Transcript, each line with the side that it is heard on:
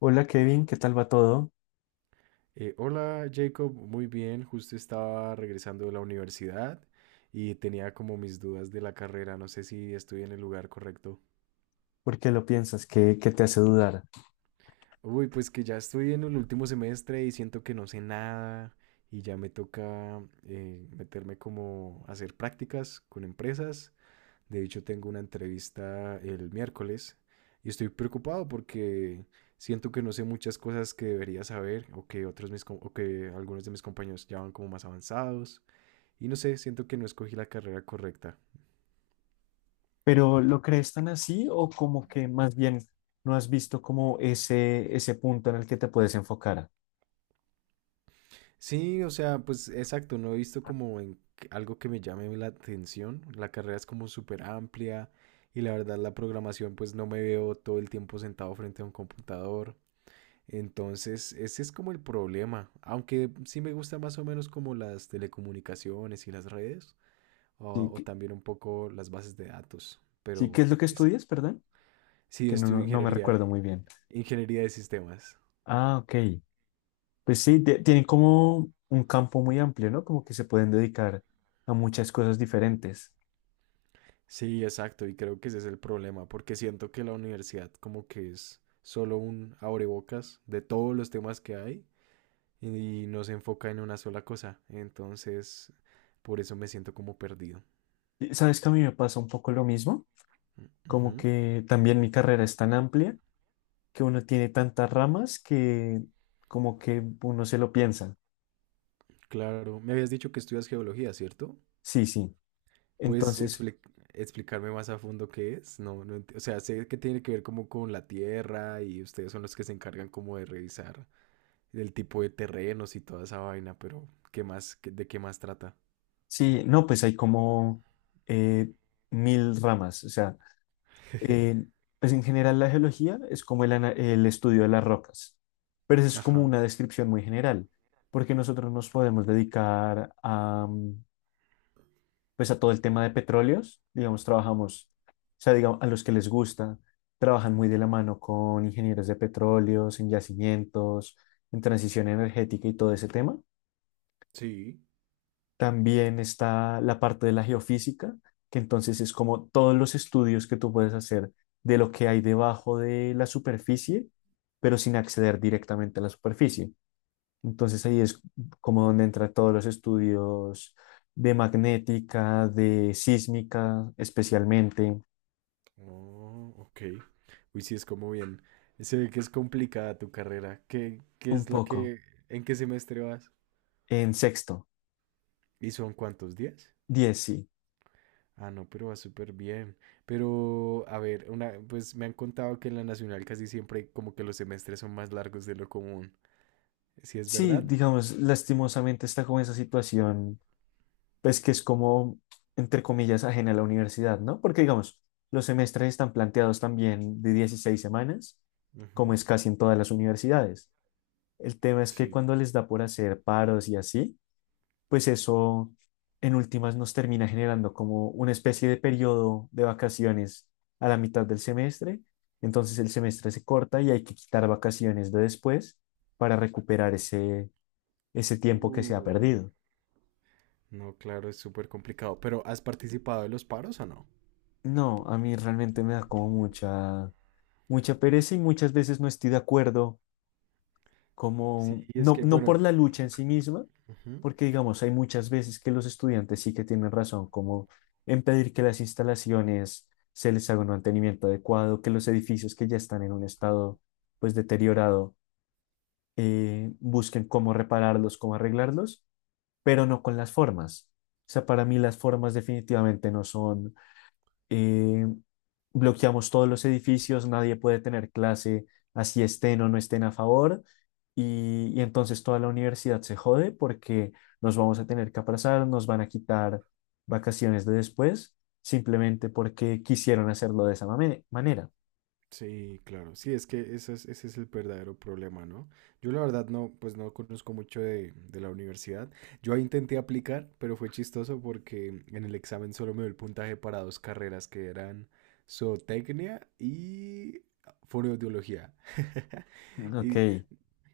left: Hola Kevin, ¿qué tal va todo?
right: Hola Jacob, muy bien, justo estaba regresando de la universidad y tenía como mis dudas de la carrera, no sé si estoy en el lugar correcto.
left: ¿Por qué lo piensas? ¿Qué te hace dudar?
right: Uy, pues que ya estoy en el último semestre y siento que no sé nada y ya me toca meterme como a hacer prácticas con empresas. De hecho, tengo una entrevista el miércoles y estoy preocupado porque siento que no sé muchas cosas que debería saber o que o que algunos de mis compañeros ya van como más avanzados. Y no sé, siento que no escogí la carrera correcta.
left: ¿Pero lo crees tan así o como que más bien no has visto como ese punto en el que te puedes enfocar?
right: Sí, o sea, pues exacto, no he visto como algo que me llame la atención. La carrera es como súper amplia y la verdad la programación pues no me veo todo el tiempo sentado frente a un computador. Entonces, ese es como el problema. Aunque sí me gusta más o menos como las telecomunicaciones y las redes o,
left: ¿Sí,
right: o
left: qué-
right: también un poco las bases de datos.
left: sí, qué
right: Pero
left: es lo que
right: es-
left: estudias, perdón?
right: sí,
left: Que no,
right: estudio
left: no, no me
right: ingeniería,
left: recuerdo muy bien.
right: ingeniería de sistemas.
left: Ah, ok. Pues sí, tienen como un campo muy amplio, ¿no? Como que se pueden dedicar a muchas cosas diferentes.
right: Sí, exacto, y creo que ese es el problema, porque siento que la universidad como que es solo un abrebocas de todos los temas que hay y no se enfoca en una sola cosa, entonces por eso me siento como perdido.
left: Y, ¿sabes que a mí me pasa un poco lo mismo? Como
right: Ujú.
left: que también mi carrera es tan amplia que uno tiene tantas ramas que como que uno se lo piensa.
right: Claro, me habías dicho que estudias geología, ¿cierto?
left: Sí, sí.
right: ¿Puedes
left: Entonces,
right: explicarme más a fondo qué es? No, o sea, sé que tiene que ver como con la tierra y ustedes son los que se encargan como de revisar el tipo de terrenos y toda esa vaina, pero ¿qué más, de qué más trata?
left: sí, no, pues hay como eh, mil ramas. O sea, eh, pues en general la geología es como el estudio de las rocas, pero eso es como
right: Ajá,
left: una descripción muy general, porque nosotros nos podemos dedicar a, pues a todo el tema de petróleos, digamos, trabajamos, o sea, digamos, a los que les gusta, trabajan muy de la mano con ingenieros de petróleos, en yacimientos, en transición energética y todo ese tema.
right: sí.
left: También está la parte de la geofísica, que entonces es como todos los estudios que tú puedes hacer de lo que hay debajo de la superficie, pero sin acceder directamente a la superficie. Entonces ahí es como donde entran todos los estudios de magnética, de sísmica, especialmente,
right: Oh, ok. Uy, sí, es como bien. Se ve que es complicada tu carrera. ¿Qué
left: un
right: es lo
left: poco,
right: que, en qué semestre vas?
left: en sexto,
right: ¿Y son cuántos días?
left: diez sí.
right: Ah, no, pero va súper bien. Pero, a ver, una, pues me han contado que en la nacional casi siempre como que los semestres son más largos de lo común. ¿Sí es
left: Sí,
right: verdad?
left: digamos, lastimosamente está como esa situación, pues que es como, entre comillas, ajena a la universidad, ¿no? Porque, digamos, los semestres están planteados también de 16 semanas, como
right: Ujú.
left: es casi en todas las universidades. El tema es que
right: Sí.
left: cuando les da por hacer paros y así, pues eso en últimas nos termina generando como una especie de periodo de vacaciones a la mitad del semestre. Entonces el semestre se corta y hay que quitar vacaciones de después para recuperar ese tiempo que se ha
right: Uy.
left: perdido.
right: No, claro, es súper complicado. Pero, ¿has participado en los paros o no?
left: No, a mí realmente me da como mucha, mucha pereza y muchas veces no estoy de acuerdo
right: Sí,
left: como,
right: es
left: no,
right: que,
left: no
right: bueno,
left: por la lucha en sí misma,
right: ujú.
left: porque digamos, hay muchas veces que los estudiantes sí que tienen razón, como en pedir que las instalaciones se les haga un mantenimiento adecuado, que los edificios que ya están en un estado pues deteriorado busquen cómo repararlos, cómo arreglarlos, pero no con las formas. O sea, para mí las formas definitivamente no son eh, bloqueamos todos los edificios, nadie puede tener clase, así estén o no estén a favor, y entonces toda la universidad se jode porque nos vamos a tener que aplazar, nos van a quitar vacaciones de después, simplemente porque quisieron hacerlo de esa manera.
right: Sí, claro. Sí, es que ese es el verdadero problema, ¿no? Yo la verdad no, pues no conozco mucho de la universidad. Yo ahí intenté aplicar, pero fue chistoso porque en el examen solo me dio el puntaje para dos carreras que eran zootecnia y fonoaudiología.
left: Mm. Ok,
right: Y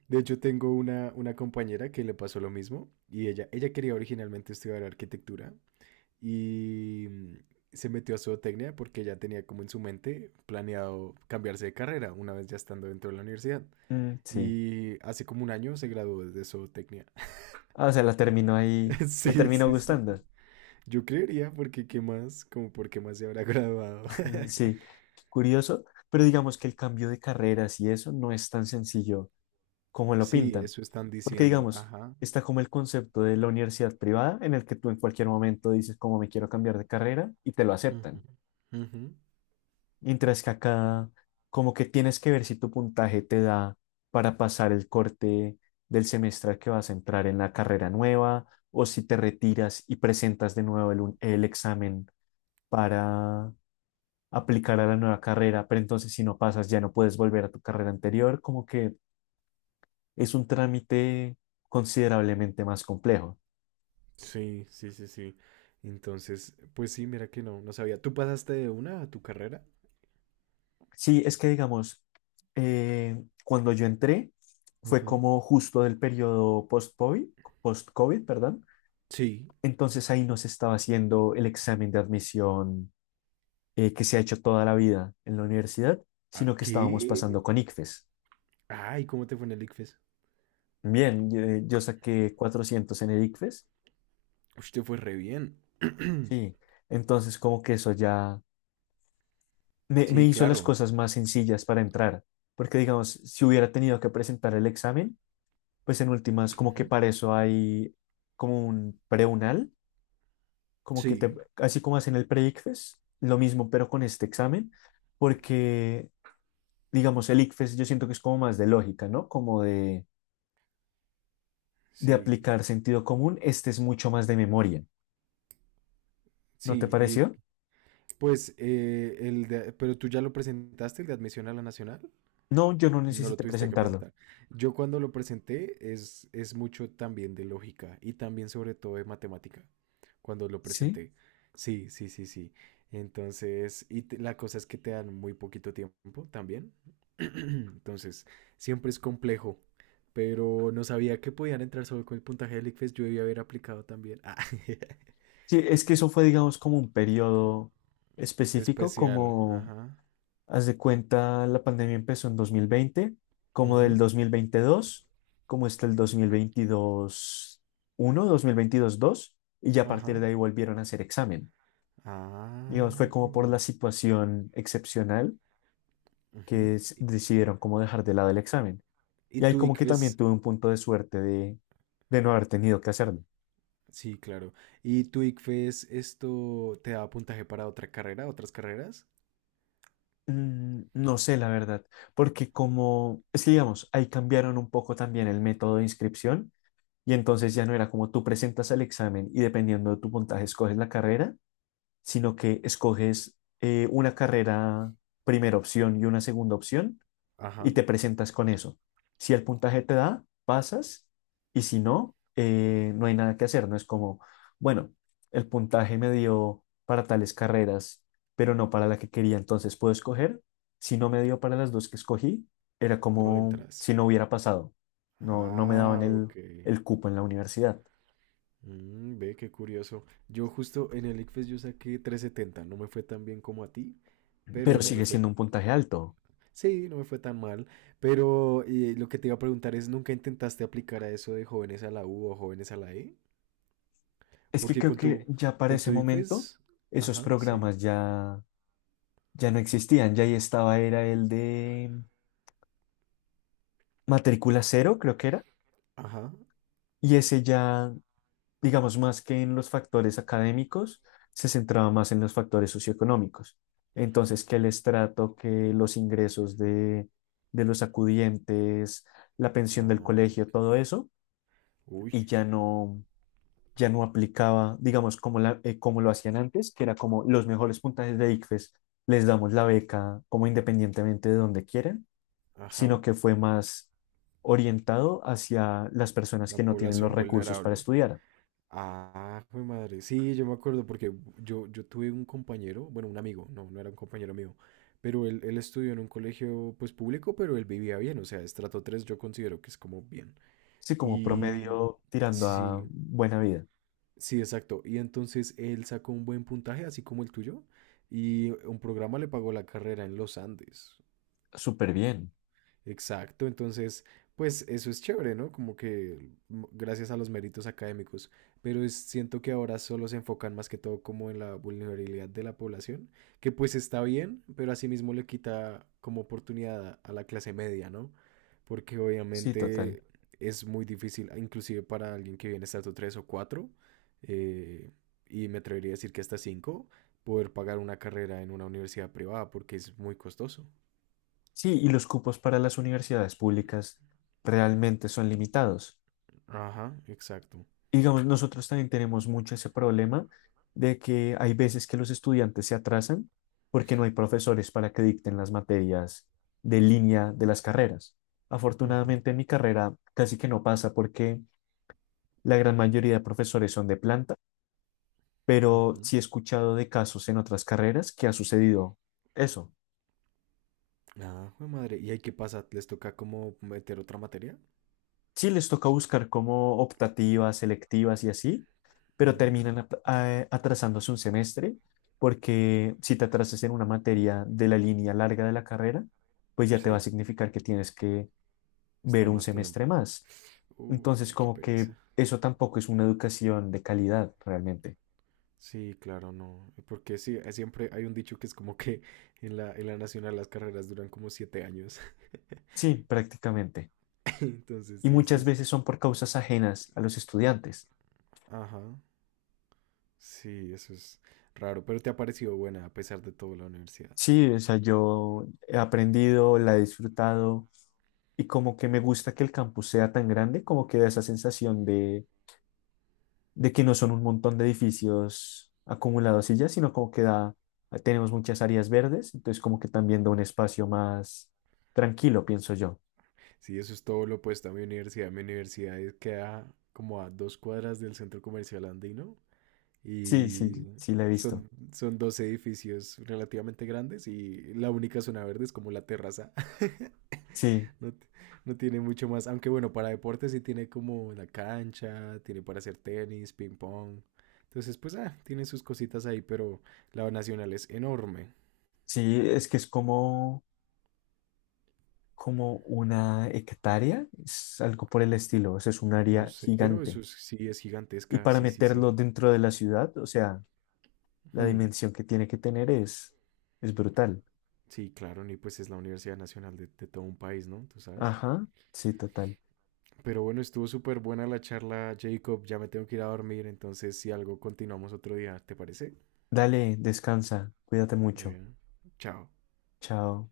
right: de hecho tengo una compañera que le pasó lo mismo y ella quería originalmente estudiar arquitectura, y se metió a zootecnia porque ya tenía como en su mente planeado cambiarse de carrera una vez ya estando dentro de la universidad.
left: mm, sí.
right: Y hace como un año se graduó de zootecnia.
left: Ah, o sea, la terminó ahí, le
right: Sí,
left: terminó
right: sí, sí,
left: gustando.
right: sí. Yo creería porque qué más, como por qué más se habrá graduado.
left: Sí, curioso, pero digamos que el cambio de carreras y eso no es tan sencillo como lo
right: Sí,
left: pintan.
right: eso están
left: Porque
right: diciendo.
left: digamos,
right: Ajá.
left: está como el concepto de la universidad privada en el que tú en cualquier momento dices como me quiero cambiar de carrera y te lo
right: Ujú,
left: aceptan.
right: ujú.
left: Mientras que acá como que tienes que ver si tu puntaje te da para pasar el corte del semestre al que vas a entrar en la carrera nueva o si te retiras y presentas de nuevo el examen para aplicar a la nueva carrera, pero entonces si no pasas ya no puedes volver a tu carrera anterior, como que es un trámite considerablemente más complejo.
right: Sí, sí, sí, sí. Entonces, pues sí, mira que no, no sabía. ¿Tú pasaste de una a tu carrera?
left: Sí, es que digamos, cuando yo entré, fue
right: Ujú.
left: como justo del periodo post-COVID, perdón.
right: Sí.
left: Entonces ahí no se estaba haciendo el examen de admisión que se ha hecho toda la vida en la universidad,
right: ¿A
left: sino que estábamos
right: qué?
left: pasando con ICFES.
right: Ay, ¿cómo te fue en el ICFES?
left: Bien, yo saqué 400 en el ICFES,
right: Ush, te fue re bien.
left: sí. Entonces como que eso ya me
right: Sí,
left: hizo las
right: claro.
left: cosas más sencillas para entrar, porque digamos, si hubiera tenido que presentar el examen, pues en últimas, como que
right: Ujú.
left: para eso hay como un preunal, como que te,
right: Sí,
left: así como hacen el pre-ICFES, lo mismo, pero con este examen, porque digamos, el ICFES yo siento que es como más de lógica, ¿no? Como de
right: sí,
left: aplicar sentido común, este es mucho más de memoria, ¿no te
right: sí. Y
left: pareció?
right: pues, pero tú ya lo presentaste, el de admisión a la nacional.
left: No, yo no
right: No lo
left: necesité
right: tuviste que
left: presentarlo,
right: presentar. Yo cuando lo presenté es mucho también de lógica y también sobre todo de matemática. Cuando lo
left: ¿sí?
right: presenté. Sí, sí, sí, sí. Entonces, la cosa es que te dan muy poquito tiempo también. Entonces, siempre es complejo. Pero no sabía que podían entrar solo con el puntaje del ICFES. Yo debía haber aplicado también. Ah,
left: Sí, es que eso fue, digamos, como un periodo específico,
right: especial.
left: como
right: Ajá.
left: haz de cuenta, la pandemia empezó en 2020, como del
right: Ujú.
left: 2022, como está el dos mil veintidós uno, dos mil veintidós dos y ya a partir de
right: Ajá.
left: ahí volvieron a hacer examen. Digamos, fue
right: Ah, jue
left: como por la
right: madre.
left: situación excepcional
right: Ujú.
left: que decidieron como dejar de lado el examen.
right: ¿Y
left: Y ahí
right: tu
left: como que también
right: ICFES?
left: tuve un punto de suerte de no haber tenido que hacerlo.
right: Sí, claro. ¿Y tu ICFES esto te da puntaje para otra carrera, otras carreras?
left: No sé, la verdad, porque como, es que digamos, ahí cambiaron un poco también el método de inscripción, y entonces ya no era como tú presentas el examen y dependiendo de tu puntaje escoges la carrera, sino que escoges una carrera primera opción y una segunda opción y
right: Ajá,
left: te presentas con eso. Si el puntaje te da, pasas y si no, no hay nada que hacer. No es como, bueno, el puntaje me dio para tales carreras, pero no para la que quería, entonces puedo escoger. Si no me dio para las dos que escogí, era
right: no
left: como
right: entras.
left: si no hubiera pasado. No, no me
right: Ah,
left: daban
right: ok.
left: el cupo en la universidad,
right: Mm, ve, qué curioso. Yo justo en el ICFES yo saqué 370. No me fue tan bien como a ti, pero
left: pero
right: no me
left: sigue
right: fue...
left: siendo un puntaje alto.
right: Sí, no me fue tan mal, pero lo que te iba a preguntar es, ¿nunca intentaste aplicar a eso de jóvenes a la U o jóvenes a la E?
left: Es que
right: Porque
left: creo
right: con
left: que
right: tu,
left: ya para
right: con
left: ese
right: tu
left: momento
right: ICFES...
left: esos
right: Ajá, sí.
left: programas ya, ya no existían, ya ahí estaba, era el de matrícula cero, creo que era,
right: Ajá.
left: y ese ya, digamos, más que en los factores académicos, se centraba más en los factores socioeconómicos. Entonces, que el estrato, que los ingresos de los acudientes, la pensión del
right: Ah,
left: colegio,
right: ok.
left: todo eso, y
right: Uy,
left: ya no, ya no aplicaba, digamos, como, la, como lo hacían antes, que era como los mejores puntajes de ICFES, les damos la beca como independientemente de donde quieran, sino
right: ajá.
left: que fue más orientado hacia las personas
right: La
left: que no tienen los
right: población
left: recursos para
right: vulnerable.
left: estudiar.
right: Ah, mi madre. Sí, yo me acuerdo porque yo tuve un compañero, bueno, un amigo, no, no era un compañero mío, pero él estudió en un colegio pues público, pero él vivía bien, o sea, estrato 3 yo considero que es como bien.
left: Sí, como
right: Y
left: promedio tirando a
right: sí,
left: buena vida.
right: sí, exacto. Y entonces él sacó un buen puntaje, así como el tuyo, y un programa le pagó la carrera en los Andes.
left: Súper bien.
right: Exacto, entonces, pues eso es chévere, ¿no? Como que mm, gracias a los méritos académicos, pero siento que ahora solo se enfocan más que todo como en la vulnerabilidad de la población, que pues está bien, pero asimismo le quita como oportunidad a la clase media, ¿no? Porque
left: Sí, total.
right: obviamente es muy difícil, inclusive para alguien que viene estatus 3 o 4 eh, y me atrevería a decir que hasta 5, poder pagar una carrera en una universidad privada porque es muy costoso.
left: Sí, y los cupos para las universidades públicas realmente son limitados.
right: Ajá, exacto.
left: Y, digamos, nosotros también tenemos mucho ese problema de que hay veces que los estudiantes se atrasan porque no hay profesores para que dicten las materias de línea de las carreras.
right: Ujú,
left: Afortunadamente en mi carrera casi que no pasa porque la gran mayoría de profesores son de planta, pero
right: ujú.
left: sí he escuchado de casos en otras carreras que ha sucedido eso.
right: Ah, jue madre. ¿Y ahí qué pasa? ¿Les toca como meter otra materia?
left: Sí les toca buscar como optativas, selectivas y así, pero
right: Mm.
left: terminan atrasándose un semestre porque si te atrasas en una materia de la línea larga de la carrera, pues ya te va a
right: Sí,
left: significar que tienes que ver
right: estar
left: un
right: más tiempo.
left: semestre más. Entonces,
right: Uy, qué
left: como que
right: pereza.
left: eso tampoco es una educación de calidad realmente.
right: Sí, claro, no. Porque sí, siempre hay un dicho que es como que en la nacional las carreras duran como 7 años.
left: Sí, prácticamente.
right: Entonces,
left: Y
right: sí, eso
left: muchas
right: es.
left: veces son por causas ajenas a los estudiantes.
right: Ajá. Sí, eso es raro. Pero te ha parecido buena a pesar de todo la universidad.
left: Sí, o sea, yo he aprendido, la he disfrutado y como que me gusta que el campus sea tan grande, como que da esa sensación de que no son un montón de edificios acumulados y ya, sino como que da, tenemos muchas áreas verdes, entonces como que también da un espacio más tranquilo, pienso yo.
right: Sí, eso es todo lo opuesto a mi universidad. Mi universidad queda como a 2 cuadras del centro comercial andino.
left: Sí, sí,
right: Y
left: sí, la he visto.
right: son dos edificios relativamente grandes y la única zona verde es como la terraza.
left: Sí,
right: No, no tiene mucho más. Aunque bueno, para deportes sí tiene como la cancha, tiene para hacer tenis, ping pong. Entonces, pues, ah, tiene sus cositas ahí, pero la nacional es enorme.
left: sí, es que es como, como una hectárea, es algo por el estilo, o sea, es un
right: No
left: área
right: sé, pero eso
left: gigante.
right: sí es
left: Y
right: gigantesca.
left: para
right: Sí, sí, sí.
left: meterlo dentro de la ciudad, o sea, la
right: Ujú.
left: dimensión que tiene que tener es brutal.
right: Sí, claro, y pues es la Universidad Nacional de todo un país, ¿no? Tú sabes.
left: Ajá, sí, total.
right: Pero bueno, estuvo súper buena la charla, Jacob. Ya me tengo que ir a dormir, entonces si algo continuamos otro día, ¿te parece?
left: Dale, descansa, cuídate
right: Muy
left: mucho.
right: bien. Chao.
left: Chao.